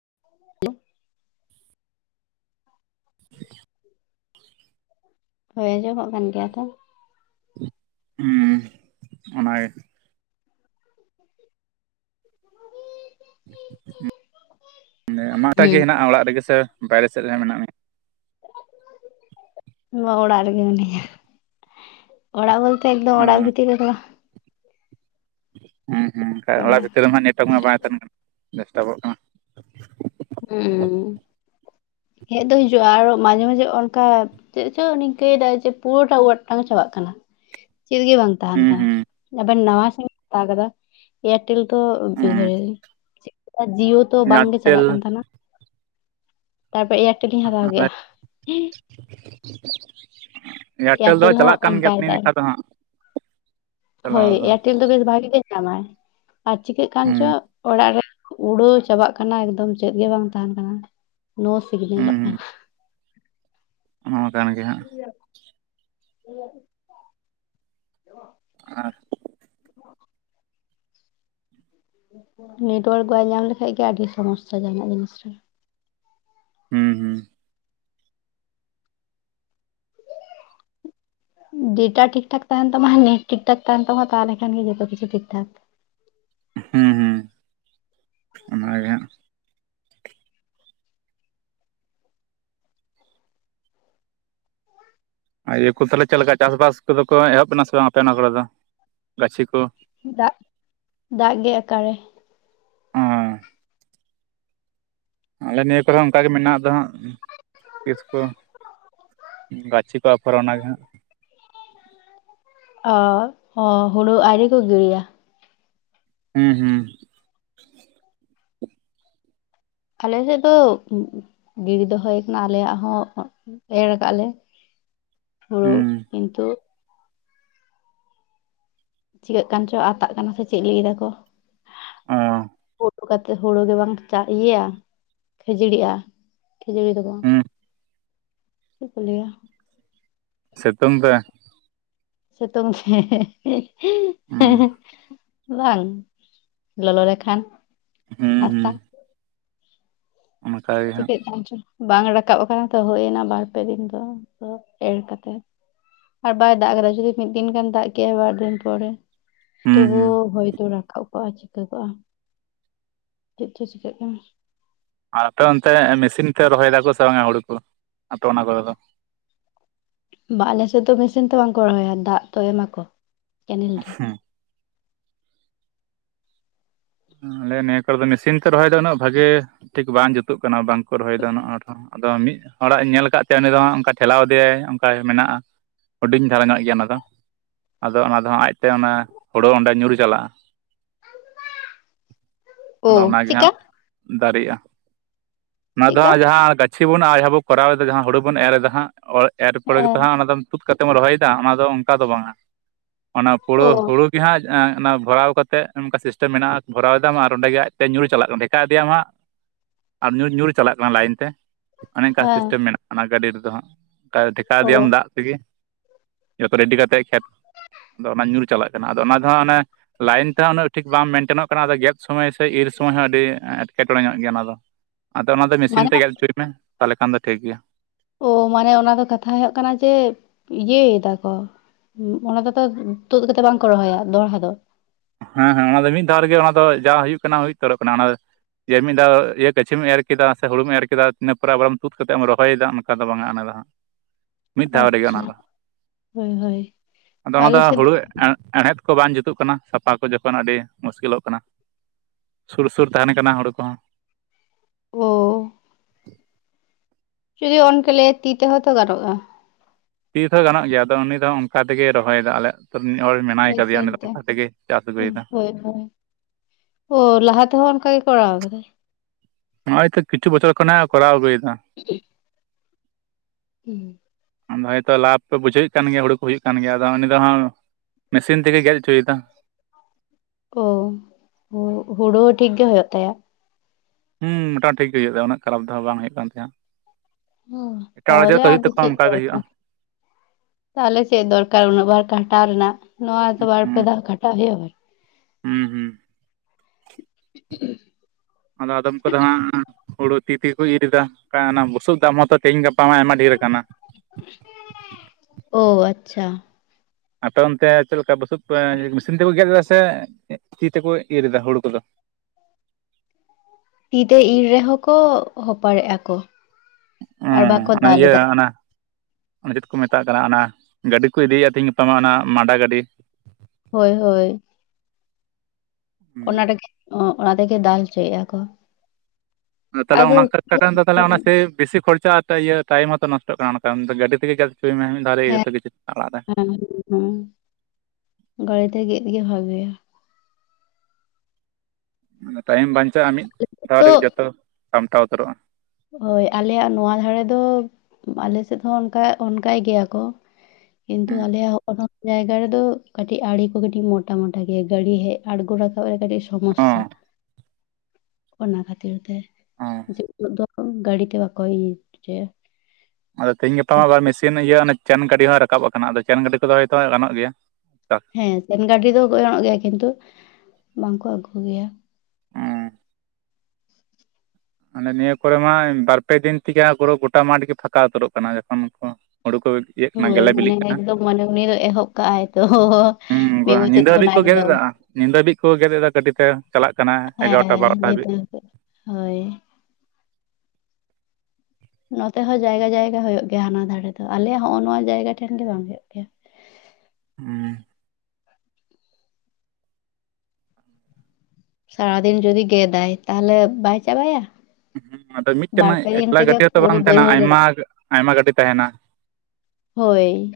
[inaudible] ᱦᱩᱭ ᱚᱡᱚᱜᱚᱜ ᱠᱟᱱ ᱜᱮᱭᱟ ᱛᱚ? ᱦᱩᱸ ᱚᱱᱟᱜᱮ᱾ [unintelligible] ᱟᱢᱟᱜ ᱴᱟᱜ ᱜᱮ ᱦᱩᱸ᱾ ᱦᱮᱱᱟᱜᱼᱟ ᱚᱲᱟᱜ ᱨᱮᱜᱮ ᱥᱮ ᱵᱟᱭᱨᱮ ᱥᱮᱫ ᱨᱮ ᱢᱮᱱᱟᱜ ᱢᱮᱭᱟ? ᱚᱲᱟᱜ ᱨᱮᱜᱮ ᱢᱱᱟᱹᱧᱟ᱾ ᱚᱲᱟᱜ ᱵᱚᱞᱛᱮ ᱮᱠᱫᱚᱢ ᱚ ᱚᱲᱟᱜ ᱵᱷᱤᱛᱤᱨ ᱨᱮᱫᱚ ᱵᱟᱝ᱾ ᱦᱩᱸ ᱦᱩᱸ ᱠᱷᱟᱜ ᱛᱷᱚᱲᱟ ᱚᱲᱟᱜ ᱵᱷᱤᱛᱤᱨ ᱨᱮ ᱦᱟᱸᱜ ᱱᱮᱴᱣᱟᱨᱠ ᱟᱨ ᱢᱟ ᱵᱟᱭ ᱛᱟᱸᱦᱮᱱ ᱠᱟᱱᱟ ᱰᱮᱥᱛᱚ ᱠᱚᱜ ᱠᱟᱱᱟ। ᱦᱩᱸ ᱦᱮᱡ ᱫᱚ ᱦᱤᱡᱩᱜᱼᱟ ᱟᱨᱚ ᱼᱼ ᱢᱟᱡᱷᱮ ᱢᱟᱡᱷᱮ ᱚᱱᱠᱟ ᱪᱮᱫ ᱪᱚ ᱱᱤᱝ ᱠᱟᱹᱭ ᱮᱫᱟ ᱡᱮ ᱯᱩᱨᱟ ᱴᱟᱣᱟᱨ ᱚᱴᱟᱝ ᱪᱟᱵᱟᱜ ᱠᱟᱱᱟ। ᱪᱮᱫ ᱜᱮ ᱵᱟᱝ ᱛᱟᱸᱦᱮᱱ ᱦᱩᱸ ᱠᱟᱱᱟ ᱦᱩᱸ ᱟᱵᱟᱨ ᱱᱟᱣᱟ ᱥᱤᱢᱤᱧ ᱦᱟᱛᱟᱣ ᱠᱟᱫᱟ। ᱮᱭᱟᱨᱴᱮᱞ ᱛᱚ ᱦᱩᱸ [unintelligible] ᱟᱨ ᱡᱤᱭᱳ ᱛᱚ ᱵᱟᱝ ᱜᱮ ᱮᱭᱟᱨᱴᱮᱞ ᱪᱟᱞᱟᱜ ᱠᱟᱱᱟ। ᱛᱟᱨᱯᱚᱨᱮ ᱮᱭᱟᱨᱴᱮᱞ ᱤᱧ ᱦᱟᱛᱟᱣ ᱠᱮᱜᱼᱟ। ᱫᱚ ᱮᱭᱟᱨᱴᱮᱞ ᱪᱟᱞᱟᱜ ᱦᱚᱸ ᱠᱟᱱ ᱚᱱᱠᱟ ᱜᱮᱭᱟ ᱱᱤᱭᱟᱹ ᱭᱮᱫᱟᱭ। ᱞᱮᱠᱟ ᱫᱚ ᱦᱟᱸᱜ ᱦᱳᱭ ᱮᱭᱟᱨᱴᱮᱞ ᱫᱚ ᱵᱮᱥ ᱵᱷᱟᱜᱤ ᱜᱮ ᱧᱟᱢᱟᱭ ᱟᱨ ᱪᱤᱠᱟᱹᱜ ᱠᱟᱱ ᱦᱩᱸ ᱪᱚ ᱚᱲᱟᱜ ᱨᱮ ᱩᱲᱟᱹᱣ ᱪᱟᱵᱟᱜ ᱠᱟᱱᱟ ᱮᱠᱫᱚᱢ ᱪᱮᱫ ᱜᱮ ᱵᱟᱝ ᱛᱟᱸᱦᱮᱱ ᱠᱟᱱᱟ ᱱᱚ ᱥᱤᱜᱱᱮᱞᱚᱜ ᱠᱟᱱᱟ। ᱦᱚᱸ ᱠᱟᱱ ᱜᱮ ᱦᱟᱸᱜ [unintelligible] [unintelligible] ᱟᱨ [inaudible] ᱱᱮᱴᱳᱣᱟᱨᱠ ᱵᱟᱭ ᱧᱟᱢ ᱞᱮᱠᱷᱟᱡ ᱜᱮ ᱟᱹᱰᱤ ᱥᱚᱢᱚᱥᱥᱟ ᱡᱟᱦᱟᱱᱟᱜ ᱡᱤᱱᱤᱥ ᱨᱮ। ᱦᱩᱸ ᱦᱩᱸ ᱰᱮᱴᱟ ᱴᱷᱤᱠ ᱴᱷᱟᱠ ᱛᱟᱦᱮᱱ ᱛᱟᱢᱟ ᱱᱮᱴ ᱴᱷᱤᱠ ᱴᱷᱟᱠ ᱛᱟᱦᱮᱱ ᱛᱟᱢ ᱛᱟᱦᱟᱞᱮ ᱠᱷᱟᱱ ᱜᱮ ᱡᱚᱛᱚ ᱠᱤᱪᱷᱩ ᱴᱷᱤᱠ ᱴᱷᱟᱠ। ᱦᱮᱸ ᱦᱮᱸ ᱚᱱᱟᱜᱮ ᱦᱟᱸᱜ। ᱟᱨ ᱤᱭᱟᱹ ᱠᱚ ᱛᱟᱦᱟᱞᱮ ᱪᱮᱫ ᱞᱮᱠᱟ? ᱪᱟᱥᱵᱟᱥ ᱠᱚᱫᱚ ᱠᱚ ᱮᱦᱚᱵ ᱵᱮᱱᱟ ᱥᱮ ᱵᱟᱝ ᱟᱯᱮ ᱚᱱᱟ ᱠᱚᱨᱮ ᱫᱚ ᱜᱟᱹᱪᱷᱤ ᱠᱚ? ᱫᱟᱜ ᱫᱟᱜ ᱜᱮ ᱚᱠᱟᱨᱮ? ᱚ ᱟᱞᱮ ᱱᱤᱭᱟᱹ ᱠᱚᱨᱮ ᱦᱚᱸ ᱚᱱᱠᱟᱜ ᱜᱮ ᱢᱮᱱᱟᱜ ᱫᱚ ᱦᱟᱸᱜ ᱛᱤᱥ ᱠᱚ ᱼᱼ ᱜᱟᱹᱪᱷᱤ ᱠᱚ ᱟᱯᱷᱚᱨᱟ ᱚᱱᱟᱜᱮ ᱦᱟᱸᱜ। ᱚ ᱦᱚ ᱦᱩᱲᱩ ᱟᱣᱨᱤ ᱠᱚ ᱜᱤᱲᱤᱭᱟ। ᱦᱩᱸ ᱦᱩᱸ ᱟᱞᱮ ᱥᱮᱫ ᱫᱚ ᱜᱤᱲᱤ ᱫᱚ ᱦᱚᱭ ᱠᱟᱱᱟ ᱟᱞᱮᱭᱟᱜ ᱦᱚᱸ ᱮᱲ ᱠᱟᱜ ᱞᱮ ᱦᱩᱲᱩ ᱦᱩᱸ ᱠᱤᱱᱛᱩ ᱪᱤᱠᱟᱹᱜ ᱠᱟᱱ ᱪᱚ ᱟᱛᱟᱜ ᱠᱟᱱᱟ ᱥᱮ ᱪᱮᱫ ᱞᱟᱹᱭ ᱫᱟ ᱠᱚ। ᱚ ᱚᱠᱟᱛᱮ ᱦᱩᱲᱳ ᱜᱮᱵᱟᱝ ᱪᱟᱜ ᱤᱭᱟᱹᱭᱟ ᱠᱷᱟᱹᱡᱟᱲᱤᱜᱼᱟ ᱠᱷᱟᱡᱲᱤ ᱫᱚ ᱵᱟᱝ ᱦᱩᱸ ᱪᱮᱫ ᱠᱚ ᱞᱟᱭᱟᱹ ᱥᱤᱛᱩᱝ ᱛᱮ ᱥᱤᱛᱩᱝ ᱛᱮ ᱦᱩᱸ ᱵᱟᱝ ᱞᱚᱞᱚ ᱞᱮᱠᱷᱟᱱ ᱦᱩᱸ ᱦᱟᱥᱟ ᱦᱩᱸ ᱚᱱᱠᱟ ᱜᱮ ᱦᱟᱸᱜ ᱪᱤᱠᱟᱹᱜ ᱠᱟᱱ ᱪᱚ ᱵᱟᱝ ᱨᱟᱠᱟᱵ ᱟᱠᱟᱱᱟ ᱛᱚ ᱦᱩᱭ ᱮᱱᱟ ᱵᱟᱨᱯᱮ ᱫᱤᱱ ᱫᱚ ᱮᱲ ᱠᱟᱛᱮᱫ ᱟᱨ ᱵᱟᱭ ᱫᱟᱜᱽ ᱠᱮᱫᱟ ᱡᱩᱫᱤ ᱢᱤᱫ ᱫᱤᱱ ᱜᱟᱱ ᱫᱟᱜᱽ ᱠᱟᱭᱟᱭ ᱵᱟᱨ ᱫᱤᱱ ᱯᱚᱨᱮ ᱦᱩᱸ ᱛᱚᱵᱩ ᱦᱩᱸ ᱦᱚᱭᱛᱚ ᱨᱟᱠᱟᱵ ᱠᱚᱜᱼᱟ ᱪᱤᱠᱟᱹᱜ ᱠᱚᱜᱼᱟ ᱪᱮᱫ ᱪᱚ ᱪᱤᱠᱟᱹᱜ ᱠᱟᱱᱟ ᱟᱨ ᱟᱯᱮ ᱚᱱᱛᱮ ᱢᱮᱥᱤᱱ ᱛᱮ ᱨᱚᱦᱚᱭ ᱫᱟ ᱠᱚ ᱥᱮ ᱵᱟᱝᱼᱟ ᱦᱩᱲᱩ ᱠᱚ ᱟᱯᱮ ᱚᱱᱟ ᱠᱚᱨᱮ ᱫᱚ ᱵᱟᱝ ᱟᱞᱮᱥᱮᱱ ᱫᱚ ᱢᱮᱥᱤᱱ ᱛᱮ ᱵᱟᱝᱠᱚ ᱨᱚᱦᱚᱭᱟ ᱫᱟᱜᱽ ᱛᱚ ᱮᱢᱟᱠᱚ ᱠᱮᱱᱮᱞ ᱨᱮ ᱦᱩᱸ ᱟᱞᱮ ᱱᱤᱭᱟᱹ ᱠᱚᱨᱮ ᱫᱚ ᱢᱮᱥᱤᱱ ᱛᱮ ᱨᱚᱦᱚᱭ ᱫᱚ ᱩᱱᱟᱹᱜ ᱵᱷᱟᱜᱤ ᱴᱷᱤᱠ ᱵᱟᱝ ᱡᱩᱛᱩᱜ ᱠᱟᱱᱟ ᱵᱟᱝᱠᱚ ᱨᱚᱦᱚᱭᱮᱫᱟ ᱩᱱᱟᱹᱜ [unintelligible] ᱟᱫᱚ ᱢᱤᱫ ᱦᱚᱲᱟᱜ ᱧᱮᱞ ᱟᱠᱟᱫ ᱛᱟᱭᱟ ᱩᱱᱤ ᱫᱚ ᱚᱱᱠᱟ ᱴᱷᱮᱞᱟᱣ ᱟᱫᱮᱟᱭ ᱚᱱᱠᱟ ᱢᱮᱱᱟᱜᱼᱟ ᱦᱩᱰᱤᱧ ᱫᱷᱟᱨᱟ ᱧᱚᱜ ᱜᱮᱭᱟ ᱚᱱᱟ ᱫᱚ ᱟᱫᱚ ᱚᱱᱟ ᱫᱚ ᱟᱡᱛᱮ ᱚᱱᱟ ᱦᱩᱲᱳ ᱚᱸᱰᱮ ᱧᱩᱨ ᱪᱟᱞᱟᱜᱼᱟ᱾ ᱟᱫᱚ ᱳ ᱚᱱᱟ ᱜᱮ ᱪᱮᱫᱠᱟ ᱦᱟᱸᱜ ᱫᱟᱨᱮᱜᱼᱟ᱾ ᱚᱱᱟ ᱫᱚ ᱪᱮᱫᱠᱟ ᱦᱟᱸᱜ ᱡᱟᱦᱟᱸ ᱜᱟᱹᱪᱷᱤ ᱵᱚᱱ ᱡᱟᱦᱟᱸ ᱵᱚᱱ ᱠᱚᱨᱟᱣ ᱮᱫᱟ ᱡᱟᱦᱟᱸ ᱦᱩᱲᱩ ᱵᱚᱱ ᱮᱨ ᱮᱫᱟ ᱦᱟᱸᱜ ᱮᱨ ᱯᱚᱨᱮ ᱜᱮᱛᱚ ᱦᱮᱸ ᱦᱟᱸᱜ ᱚᱱᱟ ᱫᱚ ᱛᱩᱫ ᱠᱟᱛᱮᱢ ᱨᱚᱦᱚᱭᱮᱫᱟ ᱚᱱᱟ ᱫᱚ ᱚᱱᱠᱟ ᱫᱚ ᱵᱟᱝᱟ ᱚᱱᱟ ᱳ ᱯᱩᱲᱟ ᱦᱩᱲᱩ ᱜᱮ ᱦᱟᱸᱜ ᱚᱱᱟ ᱵᱷᱚᱨᱟᱣ ᱠᱟ ᱠᱟᱛᱮᱫ ᱚᱱᱠᱟ ᱥᱤᱥᱴᱮᱢ ᱢᱮᱱᱟᱜᱼᱟ ᱵᱷᱚᱨᱟᱣ ᱫᱟᱢ ᱟᱨ ᱚᱸᱰᱮ ᱜᱮ ᱟᱡᱛᱮ ᱧᱩᱨ ᱪᱟᱞᱟᱜ ᱠᱟᱱᱟ ᱰᱷᱮᱠᱟ ᱤᱫᱤᱭᱟᱢ ᱦᱟᱸᱜ ᱟᱨ ᱧᱩᱨ ᱧᱩᱨ ᱪᱟᱞᱟᱜ ᱠᱟᱱᱟ ᱞᱟᱭᱤᱱ ᱛᱮ ᱚᱱᱮ ᱚᱱᱠᱟ ᱦᱮᱸ ᱥᱤᱥᱴᱮᱢ ᱢᱮᱱᱟᱜᱼᱟ ᱚᱱᱟ ᱜᱟᱹᱰᱤ ᱨᱮᱫᱚ ᱦᱟᱸᱜ ᱴᱷᱮᱠᱟᱣ ᱳ ᱤᱫᱤᱭᱟᱢ ᱫᱟᱜᱽ ᱛᱮᱜᱮ ᱡᱚᱛᱚ ᱨᱮᱰᱤ ᱠᱟᱛᱮᱫ ᱠᱷᱮᱛ ᱟᱫᱚ ᱚᱱᱟ ᱧᱩᱨ ᱪᱟᱞᱟᱜ ᱠᱟᱱᱟ ᱟᱫᱚ ᱚᱱᱟ ᱫᱚ ᱦᱟᱸᱜ ‌ ᱚᱱᱮ ᱞᱟᱭᱤᱱ ᱛᱮᱦᱚᱸ ᱩᱱᱟᱹᱜ ᱴᱷᱤᱠ ᱵᱟᱝ ᱢᱮᱱᱴᱮᱱᱚᱜ ᱠᱟᱱᱟ ᱟᱫᱚ ᱜᱮᱫ ᱥᱚᱢᱚᱭ ᱥᱮ ᱤᱨ ᱥᱚᱢᱚᱭ ᱦᱚᱸ ᱟᱹᱰᱤ ᱮᱴᱠᱮᱴᱚᱬᱮ ᱧᱚᱜ ᱜᱮᱭᱟ ᱚᱱᱟ ᱫᱚ ᱟᱫᱚ ᱚᱱᱟᱫᱚ ᱢᱮᱥᱤᱱ ᱢᱟᱱᱮ ᱛᱮ ᱜᱮᱫ ᱚᱪᱚᱭ ᱢᱮ ᱛᱟᱦᱚᱞᱮ ᱠᱷᱟᱱ ᱫᱚ ᱴᱷᱤᱠ ᱜᱮᱭᱟ ᱚ ᱢᱟᱱᱮ ᱚᱱᱟ ᱫᱚ ᱠᱟᱛᱷᱟ ᱦᱩᱭᱩᱜ ᱠᱟᱱᱟ ᱡᱮ ᱤᱭᱟᱹᱭ ᱫᱟᱠᱚ ᱚᱱᱟ ᱫᱚᱛᱚ ᱛᱩᱫ ᱠᱟᱛᱮᱜ ᱵᱟᱝᱠᱚ ᱲᱚᱦᱚᱭᱟ ᱫᱚᱲᱦᱟ ᱫᱚ ᱦᱮᱸ ᱦᱮᱸ ᱚᱱᱟ ᱫᱚ ᱢᱤᱫ ᱫᱷᱟᱣ ᱨᱮᱜᱮ ᱚᱱᱟ ᱫᱚ ᱡᱟ ᱦᱩᱭᱩᱜ ᱠᱟᱱᱟ ᱦᱩᱭ ᱩᱛᱟᱹᱨᱚᱜ ᱠᱟᱱᱟ ᱚᱱᱟ ᱡᱮ ᱢᱤᱫ ᱫᱷᱟᱣ ᱤᱭᱟᱹ ᱜᱟᱹᱪᱷᱤᱢ ᱮᱨ ᱠᱮᱫᱟ ᱥᱮ ᱦᱩᱲᱩᱢ ᱮᱨ ᱠᱮᱫᱟ ᱤᱱᱟᱹ ᱯᱚᱨᱮ ᱟᱵᱟᱨᱮᱢ ᱛᱩᱫ ᱠᱟᱛᱮᱢ ᱨᱚᱦᱚᱭᱮᱫᱟ ᱚᱱᱠᱟ ᱫᱚ ᱵᱟᱝᱼᱟ ᱚᱱᱟ ᱫᱚ ᱢᱤᱫ ᱫᱷᱟᱣ ᱨᱮᱜᱮ ᱟᱪᱪᱷᱟ ᱚᱱᱟ ᱫᱚ ᱦᱳᱭ ᱦᱳᱭ ᱟᱞᱮ ᱥᱮᱫ ᱫᱚ ᱮᱲᱦᱮᱸᱫ ᱠᱚ ᱵᱟᱝ ᱡᱩᱛᱩᱜ ᱠᱟᱱᱟ᱾ ᱚᱠᱟ ᱠᱚ ᱡᱚᱠᱷᱚᱱ ᱟᱹᱰᱤ ᱢᱩᱥᱠᱤᱞᱚᱜ ᱠᱟᱱᱟ ᱥᱩᱨ ᱥᱩᱨ ᱛᱟᱦᱮᱱ ᱠᱟᱱᱟ ᱦᱩᱲᱩ ᱠᱚᱦᱚᱸ ᱳ ᱡᱩᱫᱤ ᱚᱱᱠᱮᱞᱮ ᱛᱤ ᱛᱮᱦᱚᱸ ᱛᱚ ᱜᱟᱱᱚᱜᱼᱟ᱾ ᱛᱤᱛᱮᱦᱚᱸ ᱜᱟᱱᱚᱜ ᱜᱮᱭᱟ ᱟᱫᱚ ᱩᱱᱤ ᱫᱚ ᱚᱱᱠᱟ ᱛᱮᱜᱮᱭ ᱨᱚᱦᱚᱭᱮᱫᱟ ᱟᱞᱮᱭᱟᱜ ᱛᱚ ᱢᱤᱫ ᱦᱚᱲ ᱢᱮᱱᱟᱭ ᱟᱠᱟᱫᱮᱭᱟ ᱢᱮᱥᱤᱱ ᱩᱱᱤ ᱫᱚ ᱛᱮ ᱚᱱᱠᱟ ᱛᱮᱜᱮ ᱪᱟᱥ ᱟᱹᱜᱩᱭᱮᱫᱟ᱾ ᱦᱳᱭ ᱦᱳᱭ ᱳ ᱞᱟᱦᱟ ᱛᱮᱦᱚᱸ ᱚᱱᱠᱟ ᱜᱮ ᱠᱚᱨᱟᱣ ᱠᱟᱫᱟᱭ᱾ ᱱᱚᱜᱼᱚᱭ ᱛᱚ ᱠᱤᱪᱩ ᱵᱚᱪᱷᱚᱨ ᱠᱷᱚᱱᱟᱜ ᱠᱚᱨᱟᱣ ᱟᱜᱩ [unintelligible] ᱦᱩᱸ ᱟᱫᱚ ᱦᱚᱭᱛᱚ ᱞᱟᱵᱷ ᱯᱮ ᱵᱩᱡᱷᱟᱹᱣᱮᱫ ᱠᱟᱱ ᱜᱮᱭᱟ ᱦᱩᱲᱩ ᱠᱚ ᱦᱩᱭᱩᱜ ᱠᱟᱱ ᱜᱮᱭᱟ ᱟᱫᱚ ᱩᱱᱤ ᱫᱚ ᱦᱟᱸᱜ ᱢᱮᱥᱤᱱ ᱛᱮᱜᱮ ᱜᱮᱫ ᱚᱪᱚᱭᱮᱫᱟ᱾ ᱳᱸ ᱦᱩᱲᱩ ᱴᱷᱤᱠ ᱜᱮ ᱦᱩᱭᱩᱜ ᱛᱟᱭᱟ᱾ ᱦᱩᱸ ᱢᱳᱴᱟᱢᱩᱴᱤ ᱴᱷᱤᱠ ᱜᱮ ᱦᱩᱭᱩᱜ ᱛᱟᱭᱟ ᱩᱱᱟᱹᱜ ᱠᱷᱟᱨᱟᱯ ᱫᱚ ᱵᱟᱝ ᱦᱩᱭᱩᱜ ᱠᱟᱱ ᱛᱟᱭᱟ ᱳ ᱮᱴᱟᱜ ᱦᱚᱲᱟᱜ ᱪᱮᱫ ᱛᱟᱦᱚᱞᱮ ᱞᱮᱠᱟ ᱦᱩᱭᱩᱜ ᱟᱫᱚ ᱛᱟᱠᱚᱣᱟ ᱪᱮᱫ ᱚᱱᱠᱟ ᱜᱮ ᱫᱚᱨᱠᱟ ᱦᱩᱭᱩᱜᱼᱟ ᱛᱟᱦᱚᱞᱮ ᱪᱮᱫ ᱫᱚᱨᱠᱟᱨ ᱩᱱᱟᱹᱜ ᱵᱟᱨ ᱠᱷᱟᱴᱟᱣ ᱨᱮᱱᱟᱜ ᱱᱚᱣᱟ ᱫᱚ ᱵᱟᱨᱯᱮ ᱦᱩᱸ ᱫᱷᱟᱣ ᱠᱷᱟᱴᱟᱣ ᱦᱩᱭᱩᱜᱼᱟ ᱾ ᱦᱩᱸ ᱦᱩᱸ ᱦᱩᱸ [inaudible] ᱟᱫᱚ ᱟᱫᱚᱢ ᱠᱚᱫᱚ ᱦᱟᱸᱜ ᱦᱩᱲᱩ ᱛᱤ ᱛᱤ ᱠᱩ ᱤᱨ ᱮᱫᱟ ᱚᱱᱟ ᱵᱩᱥᱩᱵ ᱫᱟᱢ ᱦᱚᱸᱛᱚ [unintelligible] ᱛᱮᱦᱮᱧ ᱜᱟᱯᱟ ᱢᱟ ᱟᱭᱢᱟ ᱰᱮᱨ ᱟᱠᱟᱱᱟ᱾ ᱳ ᱟᱪᱪᱷᱟ᱾ ᱟᱯᱮ ᱚᱱᱛᱮ ᱪᱮᱫ ᱞᱮᱠᱟ ᱵᱩᱥᱩᱵ ᱯᱮ ᱢᱮᱥᱤᱱ ᱛᱮᱠᱚ ᱜᱮᱫ ᱮᱫᱟ ᱥᱮ ᱛᱤ ᱛᱮᱠᱚ ᱤᱨ ᱮᱫᱟ ᱦᱩᱲᱩ ᱠᱚᱫᱚ? ᱛᱤ ᱛᱮ ᱤᱨ ᱨᱮᱦᱚᱸ ᱠᱚ ᱦᱚᱯᱟᱨᱮᱜᱼᱟ ᱠᱚ᱾ ᱟᱨ ᱩᱸ ᱵᱟᱠᱚ ᱚᱱᱮ ᱫᱟᱞ ᱤᱭᱟᱹ ᱮᱫᱟ ᱟᱱᱟ ᱚᱱᱮ ᱪᱮᱫ ᱠᱚ ᱢᱮᱛᱟᱜ ᱠᱟᱱᱟ ᱚᱱᱟ ᱜᱟᱹᱰᱤ ᱠᱚ ᱤᱫᱤᱭᱮᱫ ᱛᱤᱧ ᱜᱟᱯᱟᱢᱟ ᱚᱱᱟ ᱢᱟᱰᱟ ᱜᱟᱹᱰᱤ? ᱦᱳᱭ ᱦᱳᱭ, ᱚᱱᱟ ᱨᱮᱜᱮ ᱚᱱᱟ ᱛᱮᱜᱮ ᱫᱟᱞ ᱪᱚᱭᱮᱜᱼᱟ ᱠᱚ᱾ ᱛᱟᱦᱚᱞᱮ ᱟᱫᱚ ᱚᱱᱟ ᱚᱱᱟ ᱵᱮᱥᱤ ᱠᱷᱚᱨᱪᱟ [unintelligible] [unintelligible] ᱤᱭᱟᱹ ᱴᱟᱭᱤᱢ ᱦᱚᱸᱛᱚ ᱱᱚᱥᱴᱚᱜ ᱠᱟᱱᱟ ᱚᱱᱠᱟ ᱜᱟᱹᱰᱤ ᱛᱮᱜᱮ ᱜᱮᱫ ᱦᱚᱪᱚᱭ ᱢᱮ ᱢᱤᱫᱷᱟᱣ ᱡᱚᱛ ᱠᱤᱪᱷᱩᱟᱜ ᱟᱟᱜᱫᱟ [inaudible] ᱦᱩᱸ ᱦᱩᱸ ᱜᱟᱹᱲᱤᱛᱮ ᱜᱮᱫ ᱜᱮ ᱵᱷᱟᱜᱮᱭᱟ᱾ ᱴᱟᱭᱤᱢ ᱵᱟᱧᱪᱟᱜᱼᱟ ᱢᱤᱫ ᱫᱷᱟᱣ ᱛᱚ ᱨᱮ ᱡᱚᱛᱚ ᱥᱟᱢᱴᱟᱣ ᱩᱛᱟᱹᱨᱚᱜᱼᱟ᱾ ᱦᱳᱭ ᱟᱞᱮᱭᱟᱜ ᱱᱚᱣᱟ ᱫᱷᱟᱨᱮ ᱫᱚ ᱟᱞᱮ ᱥᱮᱫ ᱦᱚᱸ ᱚᱱᱠᱟ ᱚᱱᱠᱟᱭ ᱜᱮᱭᱟ ᱠᱚ᱾ ᱠᱤᱱᱛᱩ ᱦᱮᱸ ᱟᱞᱮᱭᱟᱜ [inaudible] ᱡᱟᱭᱜᱟ ᱨᱮᱫᱚ ᱠᱟᱹᱴᱤᱡ ᱟᱲᱮ ᱠᱚ ᱠᱟᱹᱴᱤᱡ ᱢᱚᱴᱟ ᱢᱚᱴᱟ ᱜᱮᱭᱟ ᱜᱟᱹᱲᱤ ᱦᱮᱡ ᱟᱲᱜᱚ ᱨᱟᱠᱟᱵ ᱨᱮ ᱠᱟᱹᱴᱤᱡ ᱥ ᱥᱚᱢᱚᱥᱥᱟ ᱦᱚᱸ ᱚᱱᱟ ᱠᱷᱟᱹᱛᱤᱨ ᱛᱮ ᱦᱚᱸ ᱡᱮ ᱩ ᱫᱚ ᱜᱟᱹᱲᱤᱛᱮ ᱵᱟᱠᱚ ᱤᱨ ᱪᱚᱭᱟ᱾ ᱟᱫᱚ ᱛᱤᱦᱤᱧ ᱜᱟᱯᱟ ᱟᱵᱟᱨ ᱢᱮᱥᱤᱱ ᱤᱭᱟᱹ ᱚᱱᱮ ᱪᱮᱱ ᱜᱟᱹᱰᱤ ᱦᱚᱸ ᱨᱟᱠᱟᱵ ᱟᱠᱟᱱᱟ, ᱟᱫᱚ ᱪᱮᱱ ᱜᱟᱹᱰᱤ ᱠᱚᱫᱚ ᱦᱚᱭᱛᱳ ᱜᱟᱱᱚᱜ ᱜᱮᱭᱟ᱾ ᱴᱨᱟᱠ ᱦᱮᱸ ᱪᱮᱱ ᱜᱟᱹᱰᱤ ᱫᱚ ᱜᱚᱡᱱᱚᱜ ᱜᱮᱭᱟ ᱠᱤᱱᱛᱩ ᱵᱟᱝᱠᱚ ᱟᱹᱜᱩ ᱜᱮᱭᱟ᱾ ᱚᱱᱮ ᱱᱤᱭᱟᱹ ᱠᱚᱨᱮ ᱢᱟ ᱵᱟᱨᱯᱮ ᱫᱤᱱ ᱛᱮᱜᱮ ᱯᱳᱨᱳ ᱜᱚᱴᱟ ᱢᱟᱴ ᱜᱮ ᱯᱷᱟᱠᱟ ᱩᱛᱟᱹᱨᱚᱜ ᱠᱟᱱᱟ ᱡᱚᱠᱷᱚᱱ ᱚᱸ ᱩᱰᱩᱠᱩᱡ [unintelligible] ᱦᱳᱭ ᱢᱟᱱᱮ ᱮᱠᱫᱚᱢ ᱢᱟᱱᱮ ᱩᱱᱤ ᱫᱚ ᱮᱦᱚᱵ ᱠᱟᱜᱼ ᱟᱭ ᱛᱚ ᱦᱚ-ᱦᱚ ᱢᱤᱜ ᱦᱩᱸ ᱢᱩᱪᱟᱹᱫ ᱧᱤᱫᱟᱹ ᱦᱟᱹᱵᱤᱡ ᱠᱷᱚᱱᱟᱜ ᱠᱚ ᱜᱮᱫ ᱮᱠᱫᱚᱢ᱾ ᱮᱫᱟ ᱧᱤᱫᱟᱹ ᱵᱤᱡ ᱠᱚ ᱜᱮᱫ ᱮᱫᱟ ᱜᱟᱹᱰᱤ ᱛᱮ ᱪᱟᱞᱟᱜ ᱠᱟᱱᱟ ᱮᱜᱟᱨᱚᱴᱟ ᱦᱮᱸ ᱵᱟᱨᱚᱴᱟ ᱦᱟᱹᱵᱤᱡ᱾ ᱧᱤᱫᱟᱹ ᱦᱳᱭ᱾ ᱱᱚᱛᱮ ᱦᱚᱸ ᱡᱟᱭᱜᱟ ᱡᱟᱭᱜᱟ ᱦᱳᱭᱳᱜ ᱜᱮᱭᱟ ᱦᱟᱱᱟ ᱫᱷᱟᱨᱮ ᱫᱚ ᱟᱞᱮᱭᱟᱜ ᱱᱚᱜᱼᱚ ᱱᱚᱣᱟ ᱡᱟᱭᱜᱟ ᱴᱷᱮᱱ ᱜᱮ ᱵᱟᱝ ᱦᱳᱭᱳᱜ ᱜᱮᱭᱟ᱾ ᱦᱩᱸ᱾ ᱥᱟᱨᱟ ᱫᱤᱱ ᱡᱩᱫᱤ ᱜᱮᱫᱟᱭ ᱛᱟᱦᱚᱞᱮ ᱵᱟᱭ ᱪᱟᱵᱟᱭᱟ᱾ ᱦᱳᱸᱜ ᱳᱸ ᱟᱫᱚ ᱢᱤᱫᱴᱮᱱ ᱢᱟ ᱵᱟᱨᱯᱮ ᱫᱤᱱ ᱮᱠᱞᱟ ᱛᱮᱜᱮ ᱜᱟᱹᱰᱤ ᱦᱚᱸᱛᱚ ᱵᱟᱝ ᱯᱩᱨᱟᱹ ᱛᱟᱦᱮᱱᱟ ᱵᱟᱹᱭᱦᱟᱹᱲ ᱟᱭᱢᱟ ᱨᱮᱱᱟᱜ ᱟᱭᱢᱟ ᱜᱟᱹᱰᱤ ᱛᱟᱦᱮᱱᱟ᱾ ᱦᱳᱭ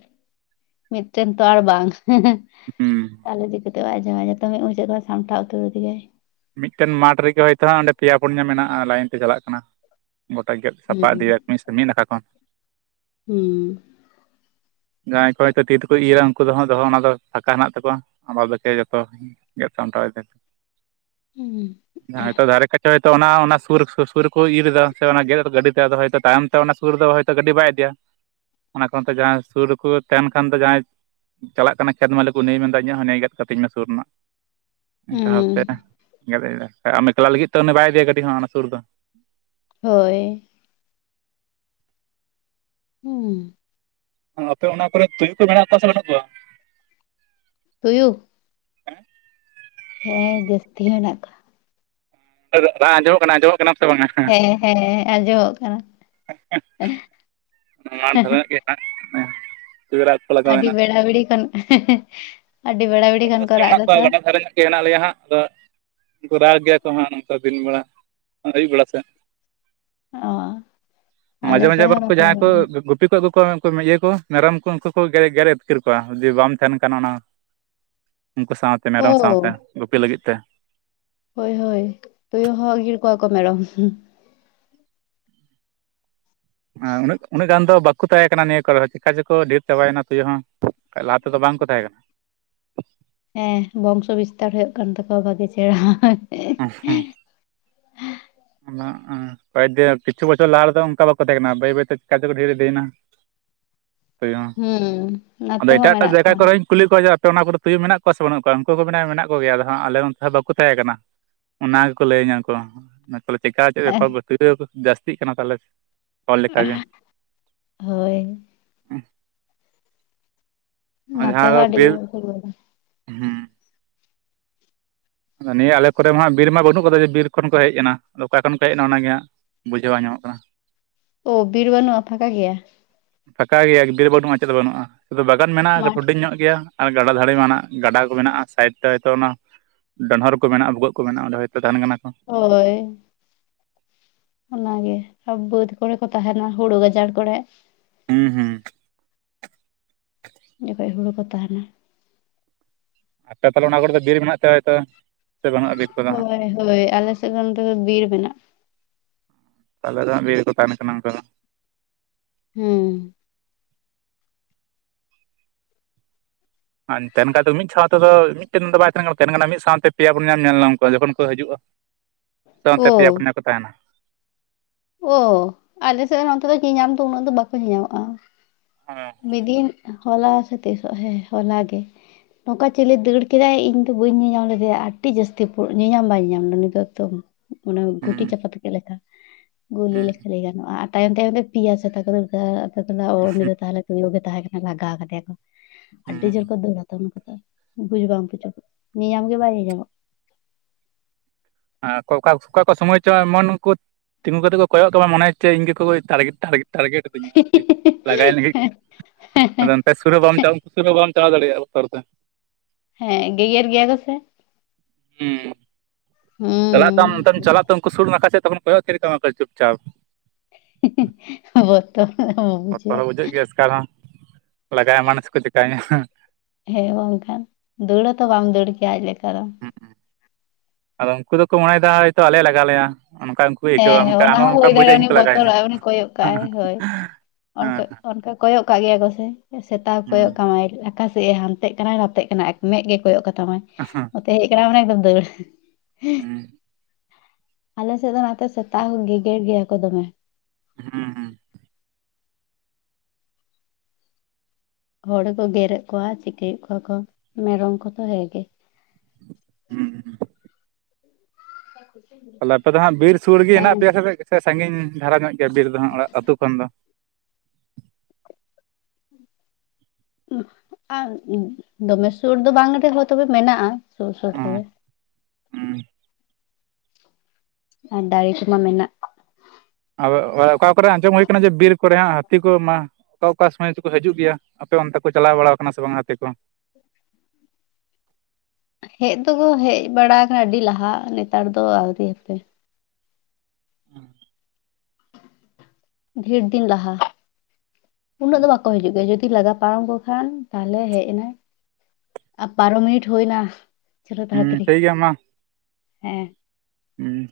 ᱢᱤᱫᱴᱮᱱ ᱛᱚ ᱟᱨ ᱵᱟᱝ ᱦᱮᱸ ᱦᱮᱸ᱾ ᱦᱩᱸ᱾ ᱛᱟᱦᱚᱞᱮᱤᱫᱤᱮᱫ ᱵᱟᱭ ᱟᱡᱸᱚᱢᱟ ᱡᱚᱛᱚᱢᱮ ᱩᱱᱤᱡᱮᱫ ᱠᱚ ᱥᱟᱴᱟᱣᱛᱟᱹᱨ ᱠᱮᱫᱮᱟᱭ [unintelligible] ᱢᱤᱫᱴᱮᱱ ᱢᱟᱴᱷ ᱨᱮᱜᱮ ᱦᱳᱭᱛᱳ ᱚᱸᱰᱮ ᱯᱮᱭᱟ ᱯᱩᱱᱭᱟᱹ ᱢᱮᱱᱟᱜᱼᱟ ᱞᱟᱭᱤᱱ ᱛᱮ ᱪᱟᱞᱟᱜ ᱠᱟᱱᱟ᱾ ᱜᱚᱴᱟ ᱜᱮᱫ ᱥᱟᱯᱟ ᱦᱩᱸ ᱤᱫᱤᱭᱟ ᱢᱤᱥ ᱢᱤᱫ ᱱᱟᱠᱷᱟ ᱠᱷᱚᱱ᱾ ᱦᱩᱸ᱾ ᱡᱟᱦᱟᱸᱭ ᱠᱚᱭ ᱠᱚ ᱛᱤ ᱛᱮᱠᱚ ᱤᱨᱟ ᱩᱱᱠᱩ ᱫᱚ ᱫᱚᱦᱚ ᱚᱱᱟ ᱫᱚ ᱯᱷᱟᱸᱠᱟ ᱦᱮᱱᱟᱜ ᱛᱟᱠᱚᱣᱟ ᱟ ᱫᱚᱠᱮ ᱡᱚᱛᱚ [unintelligible] [inaudible] ᱜᱮᱫ ᱥᱟᱢᱴᱟᱣᱚ ᱦᱩᱸ ᱫᱟᱨᱮ ᱠᱟᱪ ᱛᱚ ᱚᱱᱟ ᱚᱱᱟ ᱥᱩᱨ ᱥᱩᱨ ᱠᱚ ᱤᱨᱮᱫᱟ ᱥᱮ ᱚᱱᱟ ᱜᱮᱫ ᱜᱟᱹᱰᱤᱮᱫᱟ ᱟᱫᱚ ᱛᱟᱭᱚᱢ ᱛᱮ ᱚᱱᱟ ᱥᱩᱨ ᱨᱮᱫᱚ ᱦᱚᱭᱛ ᱜᱟᱹᱰᱤ ᱵᱟᱭ ᱤᱫᱤᱭᱟ [unintelligible] ᱚᱱᱟ ᱠᱟᱨᱚᱱᱛᱮ ᱡᱟᱦᱟᱸᱭ ᱥᱩᱨ ᱨᱮᱠᱚ ᱛᱟᱦᱮᱱ ᱠᱷᱟᱱ ᱫᱚ ᱡᱟᱦᱟᱸᱭ [unintelligible] ᱪᱟᱞᱟᱜ ᱠᱟᱱᱟ ᱠᱷᱮᱛ ᱢᱟᱹᱞᱤᱠ ᱩᱱᱤᱭ ᱢᱮᱱᱫᱟ ᱤᱧᱟᱹᱜ ᱦᱚᱸ ᱱᱮᱭ ᱜᱮᱫ ᱠᱟᱹᱛᱤᱧ ᱢᱮ ᱥᱩᱨ ᱨᱮᱱᱟᱜ᱾ [inaudible] ᱚᱱᱠᱟ ᱦᱩᱸ ᱵᱷᱟᱵᱛᱮ ᱜᱟ ᱢᱮᱠᱞᱟ ᱞᱟᱹᱜᱤᱫ ᱛᱮ ᱩᱱᱤ ᱵᱟᱭ ᱤᱫᱮᱤᱭᱟ ᱠᱟᱹᱴᱤᱡ ᱦᱚᱸ ᱚᱱᱟ ᱥᱩᱨ ᱫᱚ ᱦᱳᱭ᱾ ᱦᱩᱸ᱾ ᱟᱸ ᱟᱯᱮ ᱚᱱᱟ ᱠᱚᱨᱮ ᱛᱩᱭᱩ ᱠᱚ ᱢᱮᱱᱟᱜ ᱠᱚᱣᱟ ᱥᱮ ᱵᱟᱹᱱᱩᱜ ᱠᱚᱣᱟ? ᱛᱩᱭᱩ? ᱦᱮᱸ ᱡᱟᱹᱥᱛᱤ ᱦᱮᱸᱱᱟᱜ ᱠᱚᱣᱟ᱾ ᱨᱟᱜ ᱟᱡᱸᱡᱚᱢᱚᱜ ᱠᱟᱱᱟ ᱟᱡᱸᱡᱚᱢᱚᱜ ᱠᱟᱱᱟ ᱥᱮ ᱵᱟᱝᱟ! ᱦᱮᱸ ᱦᱮᱸ ᱟᱸᱡᱚᱢᱚᱜ ᱠᱟᱱᱟ ᱾ [unintelligible] ᱢᱟᱴ ᱫᱷᱟᱨᱮ ᱧᱚᱜ ᱜᱮᱭᱟ ᱦᱟᱸᱜ ᱛᱩᱭᱩ ᱨᱟᱜ ᱠᱚ ᱞᱟᱜᱟᱣ ᱟᱹᱰᱤ ᱮᱱᱟ ᱵᱮᱲᱟ ᱵᱮᱲᱤ ᱠᱷᱚᱱ [unintelligible] ᱟᱹᱰᱤ ᱵᱮᱲᱟ ᱵᱮᱲᱤ ᱟᱹᱰᱤ ᱠᱷᱚᱱ ᱠᱚ ᱡᱟᱹᱥᱛᱤ ᱨᱟᱜ ᱢᱮᱱᱟᱜᱮᱱᱟᱜ ᱮᱫᱟ ᱠᱚᱣᱟ ᱛᱚ ᱜᱟᱰᱟ ᱫᱷᱟᱨᱮ ᱧᱚᱜ ᱜᱮ ᱦᱮᱱᱟᱜ ᱞᱮᱭᱟ ᱦᱟᱸᱜ ᱟᱫᱚ ᱠᱩ ᱨᱟᱜ ᱜᱮᱭᱟ ᱠᱚ ᱦᱟᱸᱜ ᱱᱚᱝᱠᱟ ᱫᱤᱱ ᱵᱮᱲᱟ ᱟᱹᱭᱩᱵ ᱵᱮᱲᱟ ᱥᱮᱫ ᱾ ᱚ ᱢᱟᱡᱷᱮ ᱟᱞᱮ ᱢᱟᱡᱷᱮ ᱥᱮᱫ ᱦᱚᱸ ᱵᱟᱝᱠᱚ ᱱᱚᱛᱮ ᱡᱟᱦᱟᱸᱭ ᱠᱚ ᱜᱮ ᱜᱩᱯᱤ ᱠᱚ ᱟᱜᱩ ᱠᱚᱣᱟ ᱩᱱᱠᱩ ᱤᱭᱟᱹ ᱠᱚ ᱢᱮᱨᱚᱢ ᱠᱚ ᱩᱱᱠᱩ ᱠᱚ ᱜᱮ ᱜᱮᱨ ᱟᱹᱛᱠᱤᱨ ᱠᱚᱣᱟ ᱡᱩᱫᱤ ᱵᱟᱢ ᱛᱟᱦᱮᱱ ᱠᱷᱟᱱ ᱚᱱᱟ ᱩᱱᱠᱩ ᱥᱟᱶᱛᱮ ᱢᱮᱨᱚᱢ ᱥᱟᱶᱛᱮ ᱳ ᱜᱩᱯᱤ ᱞᱟᱹᱜᱤᱫ ᱛᱮ ᱾ ᱦᱳᱭ ᱦᱳᱭ ᱛᱩᱭᱩ ᱦᱚᱸ ᱟᱜᱤᱨ ᱠᱚᱣᱟ ᱠᱚ ᱢᱮᱨᱚᱢ ᱾ ᱦᱮᱸ ᱩ ᱩᱱᱟᱹᱜ ᱜᱟᱱ ᱫᱚ ᱵᱟᱠᱚ ᱛᱟᱦᱮᱸ ᱱᱤᱭᱟᱹ ᱠᱚᱨᱮ ᱦᱚᱸ ᱪᱤᱠᱟ ᱪᱮᱠᱚ ᱰᱷᱮᱨ ᱪᱟᱵᱟᱭᱱᱟ ᱛᱩᱭᱩ ᱦᱚᱸ ᱾ ᱞᱟᱦᱟ ᱛᱮᱫᱚ ᱵᱟᱝᱠᱚ ᱛᱟᱦᱮᱸ ᱠᱟᱱᱟ ᱾ ᱦᱮᱸ ᱵᱚᱝᱥᱚ ᱵᱤᱥᱛᱟᱨ ᱦᱩᱭᱩᱜ ᱠᱟᱱ ᱛᱟᱠᱚᱣᱟ ᱵᱷᱟᱜᱤ ᱪᱮᱨᱦᱟ ᱾ [unintelligible] ᱚᱱᱟ ᱠᱚᱭᱠ ᱫᱮ ᱠᱤᱪᱷᱩ ᱵᱚᱪᱷᱚᱨ ᱞᱟᱦᱟ ᱨᱮᱫᱚ ᱚᱱᱠᱟ ᱵᱟᱠᱚ ᱛᱟᱦᱮᱸ ᱠᱟᱱᱟ, ᱵᱟᱹᱭ ᱵᱟᱹᱭ ᱛᱮ ᱪᱤᱠᱟᱹ ᱪᱚᱠᱚ ᱰᱷᱮᱨ ᱤᱫᱤᱭᱮᱱᱟ ᱾ ᱦᱩᱸ ᱟᱫᱚ ᱱᱚᱛᱮ ᱦᱚ ᱮᱴᱟᱜ ᱮᱴᱟᱜ ᱢᱮᱱᱟᱜ ᱡᱟᱭᱜᱟ ᱠᱚᱣᱟ ᱾ ᱠᱚᱨᱮᱧ ᱠᱩᱞᱤ ᱠᱚᱣᱟ ᱡᱮ ᱟᱯᱮ ᱚᱱᱟ ᱠᱚᱨᱮ ᱛᱩᱭᱩ ᱢᱮᱱᱟᱜ ᱠᱚᱣᱟ ᱥᱮ ᱵᱟᱹᱱᱩᱜ ᱠᱚᱣᱟ ᱩᱱᱠᱩ ᱠᱚ ᱢᱮᱱᱟ ᱢᱮᱱᱟᱜ ᱠᱚᱜᱭᱟ ᱟᱫᱚ ᱦᱟᱸᱜ ᱟᱞᱮ ᱚᱱᱛᱮ ᱦᱚᱸ ᱵᱟᱠᱚ ᱛᱟᱦᱮᱸ ᱠᱟᱱᱟ ᱾ ᱚᱱᱟ ᱜᱮᱠᱚ ᱞᱟᱹᱭ ᱟᱹᱧᱟᱹ ᱩᱱᱠᱩ ᱦᱚ ᱾ ᱪᱮᱠᱟ ᱪᱮᱫ ᱵᱮᱯᱟᱨ ᱵᱟᱹᱭᱟᱹᱣ [unintelligible] ᱡᱟᱹᱥᱛᱤᱜ ᱠᱟᱱᱟ ᱠᱚ [unintelligible] ᱞᱮᱠᱟᱜᱮ ᱾ ᱦᱳᱭ ᱾ ᱟᱨ ᱱᱚᱛᱮ ᱡᱟᱦᱟᱸ ᱫᱚ ᱦᱚᱸ ᱟᱹᱰᱤ ᱵᱤᱨ, ᱡᱳᱨ ᱠᱚ ᱨᱩᱣᱟᱹᱲᱟ ᱦᱩᱸ ᱟᱫᱚ ᱱᱤᱭᱟᱹ ᱟᱞᱮ ᱠᱚᱨᱮ ᱢᱟ ᱦᱟᱸᱜ ᱵᱤᱨ ᱢᱟ ᱵᱟᱹᱱᱩᱜ ᱠᱟᱫᱟ ᱡᱮ ᱵᱤᱨ ᱠᱷᱚᱱ ᱠᱚ ᱦᱮᱡ ᱮᱱᱟ ᱟᱫᱚ ᱚᱠᱟ ᱠᱷᱚᱱ ᱠᱚ ᱦᱮᱡ ᱮᱱᱟ ᱚᱱᱟ ᱜᱮ ᱦᱟᱸᱜ ᱾ ᱵᱩᱡᱷᱟᱹᱣ ᱵᱟᱝ ᱧᱟᱢᱚᱜ ᱠᱟᱱᱟ ᱾ ᱚ ᱵᱤᱨ ᱵᱟᱱᱩᱜᱼᱟ ᱯᱷᱟᱸᱠᱟ ᱜᱮᱭᱟ ᱾ ᱯᱷᱟᱸᱠᱟ ᱜᱮᱭᱟ ᱮᱠ ᱵᱤᱨ ᱵᱟᱹᱱᱩᱜᱼᱟ ᱪᱮᱫ ᱦᱚ ᱵᱟᱹᱱᱩᱜᱼᱟ ᱥᱩᱫᱷᱩ ᱵᱟᱜᱟᱱ ᱢᱮᱱᱟᱜᱼᱟ ᱢᱟᱴᱷ ᱦᱩᱰᱤᱝ ᱧᱚᱜ ᱜᱮᱭᱟ ᱾ ᱟᱨ ᱜᱟᱰᱟ ᱫᱷᱟᱨᱮ ᱢᱟᱱᱟᱜ ᱜᱟᱰᱟ ᱠᱚ ᱢᱮᱱᱟᱜᱼᱟ ᱥᱟᱭᱤᱰ ᱛᱮ ᱦᱚᱭᱛᱚ ᱚᱱᱟ ᱰᱚᱸᱰᱷᱚᱨ ᱠᱚ ᱢᱮᱱᱟᱜᱼᱟ ᱵᱷᱩᱜᱟᱹᱜ ᱠᱚ ᱢᱮᱱᱟᱜᱼᱟ ᱚᱸᱰᱮ ᱦᱚᱳᱭᱛᱚ ᱛᱟᱦᱮᱱ ᱠᱟᱱᱟ ᱠᱚ ᱾ ᱦᱳᱭ ᱾ ᱚᱱᱟᱜᱮ, ᱟᱨ ᱵᱟᱹᱫᱽ ᱠᱚᱨᱮ ᱠᱚ ᱛᱟᱦᱮᱱᱟ ᱦᱳᱲᱳ ᱜᱟᱡᱟᱲ ᱠᱚᱨᱮ ᱾ ᱦᱩᱸ ᱦᱩᱸ ᱾ ᱡᱚᱠᱷᱚᱡ ᱦᱳᱲᱳ ᱠᱚ ᱛᱟᱦᱮᱱᱟ ᱾ ᱟᱯᱮ ᱛᱟᱦᱚᱞᱮ ᱚᱱᱟ ᱠᱚᱨᱮᱫ ᱫᱚ ᱵᱤᱨ ᱢᱮᱱᱟᱜ ᱛᱮ ᱦᱚᱭᱛᱚ, ᱥᱮ ᱵᱟᱹᱱᱩᱜᱼᱟ ᱵᱤᱨ? ᱠᱚᱫᱚ ᱦᱟᱸᱜ ᱦᱳᱭ ᱦᱳᱭ ᱟᱞᱮ ᱥᱮᱫ ᱱᱚᱱᱛᱮ ᱫᱚ ᱵᱤᱨ ᱢᱮᱱᱟᱜᱼᱟ᱾ ᱛᱟᱦᱚᱞᱮ ᱫᱚ ᱦᱟᱸᱜ ᱵᱤᱨ ᱨᱮ ᱠᱚ ᱛᱟᱦᱮᱱ ᱠᱟᱱᱟ ᱩᱱᱠᱟ ᱫᱚ ᱾ ᱦᱩᱸ ᱾ ᱛᱟᱦᱮᱱ ᱠᱷᱟᱱ ᱢᱤᱫ ᱥᱟᱶ ᱛᱮ ᱫᱚ ᱢᱤᱫᱴᱮᱱ ᱵᱟᱭ ᱛᱟᱦᱮᱱ ᱠᱟᱱᱟ, ᱛᱟᱦᱮᱱ ᱠᱟᱱᱟ ᱠᱚ ᱢᱤᱫ ᱥᱟᱶᱛᱮ ᱯᱮᱭᱟ ᱯᱚᱱᱭᱟ ᱧᱮᱞ ᱧᱟᱢ ᱠᱚᱣᱟ ᱡᱚᱠᱷᱚᱱ ᱠᱚ ᱦᱤᱡᱩᱜᱼᱟ ᱾ ᱥᱟᱶᱛᱮ ᱳ ᱛᱮ ᱯᱭᱟ ᱯᱚᱱᱭᱟ ᱠᱚ ᱛᱟᱦᱮᱱᱟ ᱾ ᱚᱻ ᱟᱞᱮᱥᱮᱫ ᱨᱮ ᱱᱚᱱᱚᱛᱮ ᱫᱚ ᱧᱮᱧᱟᱢ ᱫᱚ ᱩᱱᱟᱹᱜ ᱫᱚ ᱵᱟᱠᱚ ᱧᱮᱧᱟᱢᱚᱜᱼᱟ, ᱵᱤᱫᱤᱱ ᱦᱚᱞᱟ ᱥᱮ ᱛᱤᱥᱚᱜ ᱦᱮᱸ ᱦᱚᱞᱟ ᱜᱮ ᱾ ᱱᱚᱝᱠᱟ ᱪᱤᱞᱮ ᱫᱟᱹᱲ ᱠᱮᱫᱟᱭ ᱤᱧ ᱫᱚ ᱵᱟᱹᱧ ᱧᱮᱧᱟᱢ ᱞᱮᱫᱮᱭᱟ ᱟᱹᱰᱤ ᱡᱟᱹᱥᱛᱤ ᱯᱤ ᱧᱮᱧᱟᱢ ᱵᱟᱭ ᱧᱮ-ᱧᱟᱢ ᱞᱮᱱᱟ ᱫᱚᱠ ᱛᱚ ᱾ ᱚᱱᱟ ᱜᱷᱩᱴᱤ ᱦᱩᱸ ᱪᱟᱯᱟᱛ ᱠᱮᱫ ᱞᱮᱠᱟ ᱾ ᱜᱩᱞᱤ ᱦᱩᱸ ᱞᱮᱠᱷᱟ ᱞᱟᱹᱭ ᱜᱟᱱᱚᱜᱼᱟ ᱟᱨ ᱛᱟᱭᱚᱢ ᱛᱟᱭᱚᱢ ᱛᱮ ᱯᱮᱭᱟ ᱥᱮᱛᱟ ᱠᱚ ᱫᱚᱨ ᱠᱟᱫᱟ [unintelligible] ᱩᱱᱤ ᱫᱚ ᱛᱟᱦᱚᱞᱮ ᱛᱩᱭᱩ ᱜᱮ ᱛᱟᱦᱮᱸ ᱠᱟᱱᱟ ᱞᱟᱜᱟᱣ ᱠᱟᱫᱮᱭᱟ ᱠᱚ ᱟᱹᱰᱤ ᱦᱩᱸ ᱡᱳᱨ ᱠᱚ ᱫᱟᱹᱲ ᱟᱛᱚ ᱩᱱᱠᱩᱫᱚ ᱾ ᱵᱩᱡᱽ ᱵᱟᱝ ᱵᱩᱡᱩᱜᱚᱜ ᱧᱮ-ᱧᱟᱢ ᱜᱮ ᱵᱟᱭ ᱧᱮ-ᱧᱟᱢᱚᱜ ᱾ ᱟᱨ ᱚᱠᱟ ᱚᱠᱟ ᱠᱚ ᱥᱚᱢᱚᱭ ᱪᱚ ᱮᱢᱚᱱ ᱩᱱᱠᱩ ᱛᱤᱸᱜᱩ ᱠᱟᱛᱮ ᱠᱚᱭᱚᱜ ᱛᱟᱢᱟ ᱢᱚᱱᱮ ᱦᱚ ᱪᱮ ᱤᱧ ᱜᱮᱠᱚ ᱴᱟᱨᱜᱮᱴ ᱴᱟᱨᱜᱮᱴ ᱴᱟᱨᱜᱮᱴ ᱟᱹᱫᱤᱧᱟ ᱟᱨᱠᱤ ᱞᱟᱜᱟᱭ ᱞᱟᱹᱜᱤᱫ ᱟᱫᱚ ᱚᱱᱛᱮ ᱥᱩᱨ ᱦᱚ ᱵᱟᱢ ᱥᱩᱨᱟ ᱦᱚ ᱵᱟᱢ ᱪᱟᱞᱟᱣ ᱫᱟᱲᱮᱜᱼᱟ ᱵᱚᱛᱚᱨ ᱛᱮ ᱾ ᱦᱮᱸ ᱜᱮᱜᱮᱨ ᱜᱮᱭᱟ ᱠᱚ ᱥᱮ ᱾ ᱦᱮᱸ ᱦᱩᱸ ᱪᱟᱞᱟᱜ ᱛᱟᱢ ᱚᱱᱛᱮᱢ ᱪᱟᱞᱟᱜ ᱛᱚ ᱩᱱᱠᱩ ᱥᱩᱨ ᱱᱟᱠᱷᱟᱡ ᱥᱮ ᱛᱚᱠᱷᱚᱱ ᱠᱚᱭᱚᱜ ᱛᱷᱤᱨ ᱠᱟᱢᱟ ᱠᱚ ᱪᱩᱯ ᱪᱟᱯ ᱾ [unintelligible] ᱵᱚᱛᱚᱨ ᱮᱢ ᱵᱩᱡᱷᱟᱹᱣᱟ ᱾ ᱠᱟᱨᱚᱱ, ᱞᱟᱜᱟ ᱮᱢᱟᱱᱟ ᱥᱮ ᱠᱚ ᱪᱮᱠᱟᱹᱧᱟ ᱾ ᱦᱮᱸ ᱵᱟᱝᱠᱷᱟᱱ ᱫᱟᱹᱲ ᱦᱚᱛᱚ ᱵᱟᱢ ᱫᱟᱹᱲ ᱠᱮᱭᱟ ᱟᱡ ᱞᱮᱠᱟ ᱫᱚ ᱟᱫᱚ ᱩᱱᱠᱩ ᱫᱚᱠᱚ ᱢᱚᱱᱮᱭᱮᱫᱟ ᱦᱚᱭᱛᱚ ᱟᱞᱮ ᱞᱟᱜᱟ ᱞᱮᱭᱟ ᱚᱱᱠᱟ ᱠᱚ ᱟᱹᱭᱠᱟᱹᱣᱟ ᱦᱮᱸ ᱢᱮᱱᱠᱷᱟᱱ ᱟᱢ ᱚᱱᱟ ᱦᱚᱸ ᱚᱱᱠᱟᱢ ᱦᱳᱭ ᱵᱩᱡᱟ ᱫᱟᱲᱮᱭᱟᱜᱼᱟ ᱤᱧ ᱩᱱᱤ ᱠᱚ ᱞᱟᱜᱟᱭᱤᱧᱟ ᱵᱚᱛᱚᱨᱟᱜ ᱟᱭ ᱩᱱᱤ ᱠᱚᱭᱚᱜ ᱠᱟᱜᱼᱟᱭ ᱦᱳᱭ ᱚᱱᱠᱟ ᱚᱱᱠᱟ ᱠᱚᱭᱚᱜ ᱠᱟᱜ ᱜᱮᱭᱟ ᱠᱚᱥᱮ ᱥᱮᱛᱟ ᱦᱚᱸ ᱠᱚᱭᱚᱜ ᱠᱟᱢᱟᱭ ᱚᱠᱟᱥᱮᱫᱼ ᱮ ᱦᱟᱱᱛᱮᱜ ᱠᱟᱱᱟᱭ ᱱᱟᱛᱮᱜ ᱠᱟᱱᱟᱭ ᱮᱠ ᱢᱮᱜ ᱜᱮ ᱠᱚᱭᱚᱜ ᱠᱟᱛᱟᱢᱟᱭ ᱟᱸᱦᱟ ᱛᱮᱦᱮᱡ ᱠᱟᱱᱟ ᱢᱟᱱᱮ ᱫᱟᱹᱲ ᱟᱞᱮ ᱥᱮᱫ ᱫᱚ ᱱᱟ ᱥᱮᱛᱟᱜ ᱦᱚᱸ ᱜᱮᱜᱮᱨ ᱜᱮᱭᱟ ᱠᱚ ᱫᱚᱢᱮ ᱦᱮᱸ ᱦᱮᱸ ᱦᱚᱲᱠᱚ ᱜᱮᱨᱮᱫ ᱠᱚᱣᱟ ᱪᱤᱠᱟᱹᱭᱮᱫ ᱠᱚᱣᱟ ᱠᱚ ᱢᱮᱨᱚᱢ ᱠᱚᱫᱚ ᱦᱮᱸᱜᱮ ᱦᱩᱸ [unintelligible] ᱛᱟᱦᱚᱞᱮ ᱟᱯᱮ ᱫᱚ ᱦᱟᱸᱜ ᱵᱤᱨ ᱥᱩᱨ ᱜᱮ ᱦᱮᱸ ᱦᱮᱸᱱᱟᱜ ᱯᱮᱭᱟ ᱥᱮ ᱥᱮ ᱥᱟᱺᱜᱤᱧ ᱫᱷᱟᱨᱟ ᱧᱚᱜ ᱜᱮᱭᱟ ᱵᱤᱨ ᱫᱚ ᱦᱟᱸᱜ ᱚᱲᱟᱜ ᱟᱹᱛᱩ ᱠᱷᱚᱱ ᱫᱚ ᱟᱨ ᱫᱚᱢᱮ ᱥᱩᱨ ᱫᱚ ᱵᱟᱝ ᱨᱮᱦᱚᱸ ᱛᱚᱵᱮ ᱢᱮᱱᱟᱜᱼᱟ ᱥᱩᱨ ᱥᱩᱨ ᱨᱮᱜᱮ ᱦᱮᱸ ᱟᱨ ᱫᱟᱲᱮ ᱠᱚᱢᱟ ᱢᱮᱱᱟᱜ ᱟ ᱚᱠᱟ ᱠᱚᱨᱮ ᱟᱸᱡᱚᱢ ᱦᱳᱭ ᱠᱟᱱᱟ ᱡᱮ ᱵᱤᱨ ᱠᱚᱨᱮ ᱦᱟᱸᱜ ᱦᱟᱹᱛᱤ ᱠᱚ ᱢᱟ ᱚᱠᱟ ᱚᱠᱟ ᱥᱚᱢᱚᱭ ᱪᱚᱠᱚ ᱦᱤᱡᱩᱜ ᱜᱮᱭᱟ ᱟᱯᱮ ᱚᱱᱛᱮ ᱠᱚ ᱪᱟᱞᱟᱣ ᱵᱟᱲᱟᱣ ᱟᱠᱟᱱᱟ ᱥᱮ ᱵᱟᱝ ᱦᱟᱹᱛᱤ ᱠᱚ ᱦᱮᱡ ᱫᱚᱠᱚ ᱦᱮᱡ ᱵᱟᱲᱟ ᱟᱠᱟᱱᱟ ᱟᱹᱰᱤ ᱞᱟᱦᱟᱜ ᱱᱮᱛᱟᱨ ᱫᱚ ᱟᱹᱣᱨᱤ ᱦᱟᱯᱮ ᱦ [inaudible] ᱰᱷᱤᱲ ᱫᱤᱱ ᱞᱟᱦᱟ ᱩᱱᱟᱹᱜ ᱫᱚ ᱵᱟᱠᱚ ᱦᱤᱡᱩᱜ ᱜᱮᱭᱟ ᱡᱩᱫᱤ ᱞᱟᱜᱟ ᱯᱟᱨᱚᱢ ᱠᱚ ᱠᱷᱟᱱ ᱛᱟᱦᱚᱞᱮ ᱦᱮᱡ ᱮᱱᱟᱭ ᱟᱨ ᱵᱟᱨᱚ ᱢᱤᱱᱤᱴ ᱦᱩᱭᱱᱟ ᱪᱚᱞᱚ ᱦᱩᱸ ᱛᱟᱲᱟᱛᱟᱲᱤ ᱴᱷᱤᱠ ᱜᱮᱭᱟ ᱦᱮᱸ ᱦᱮᱸ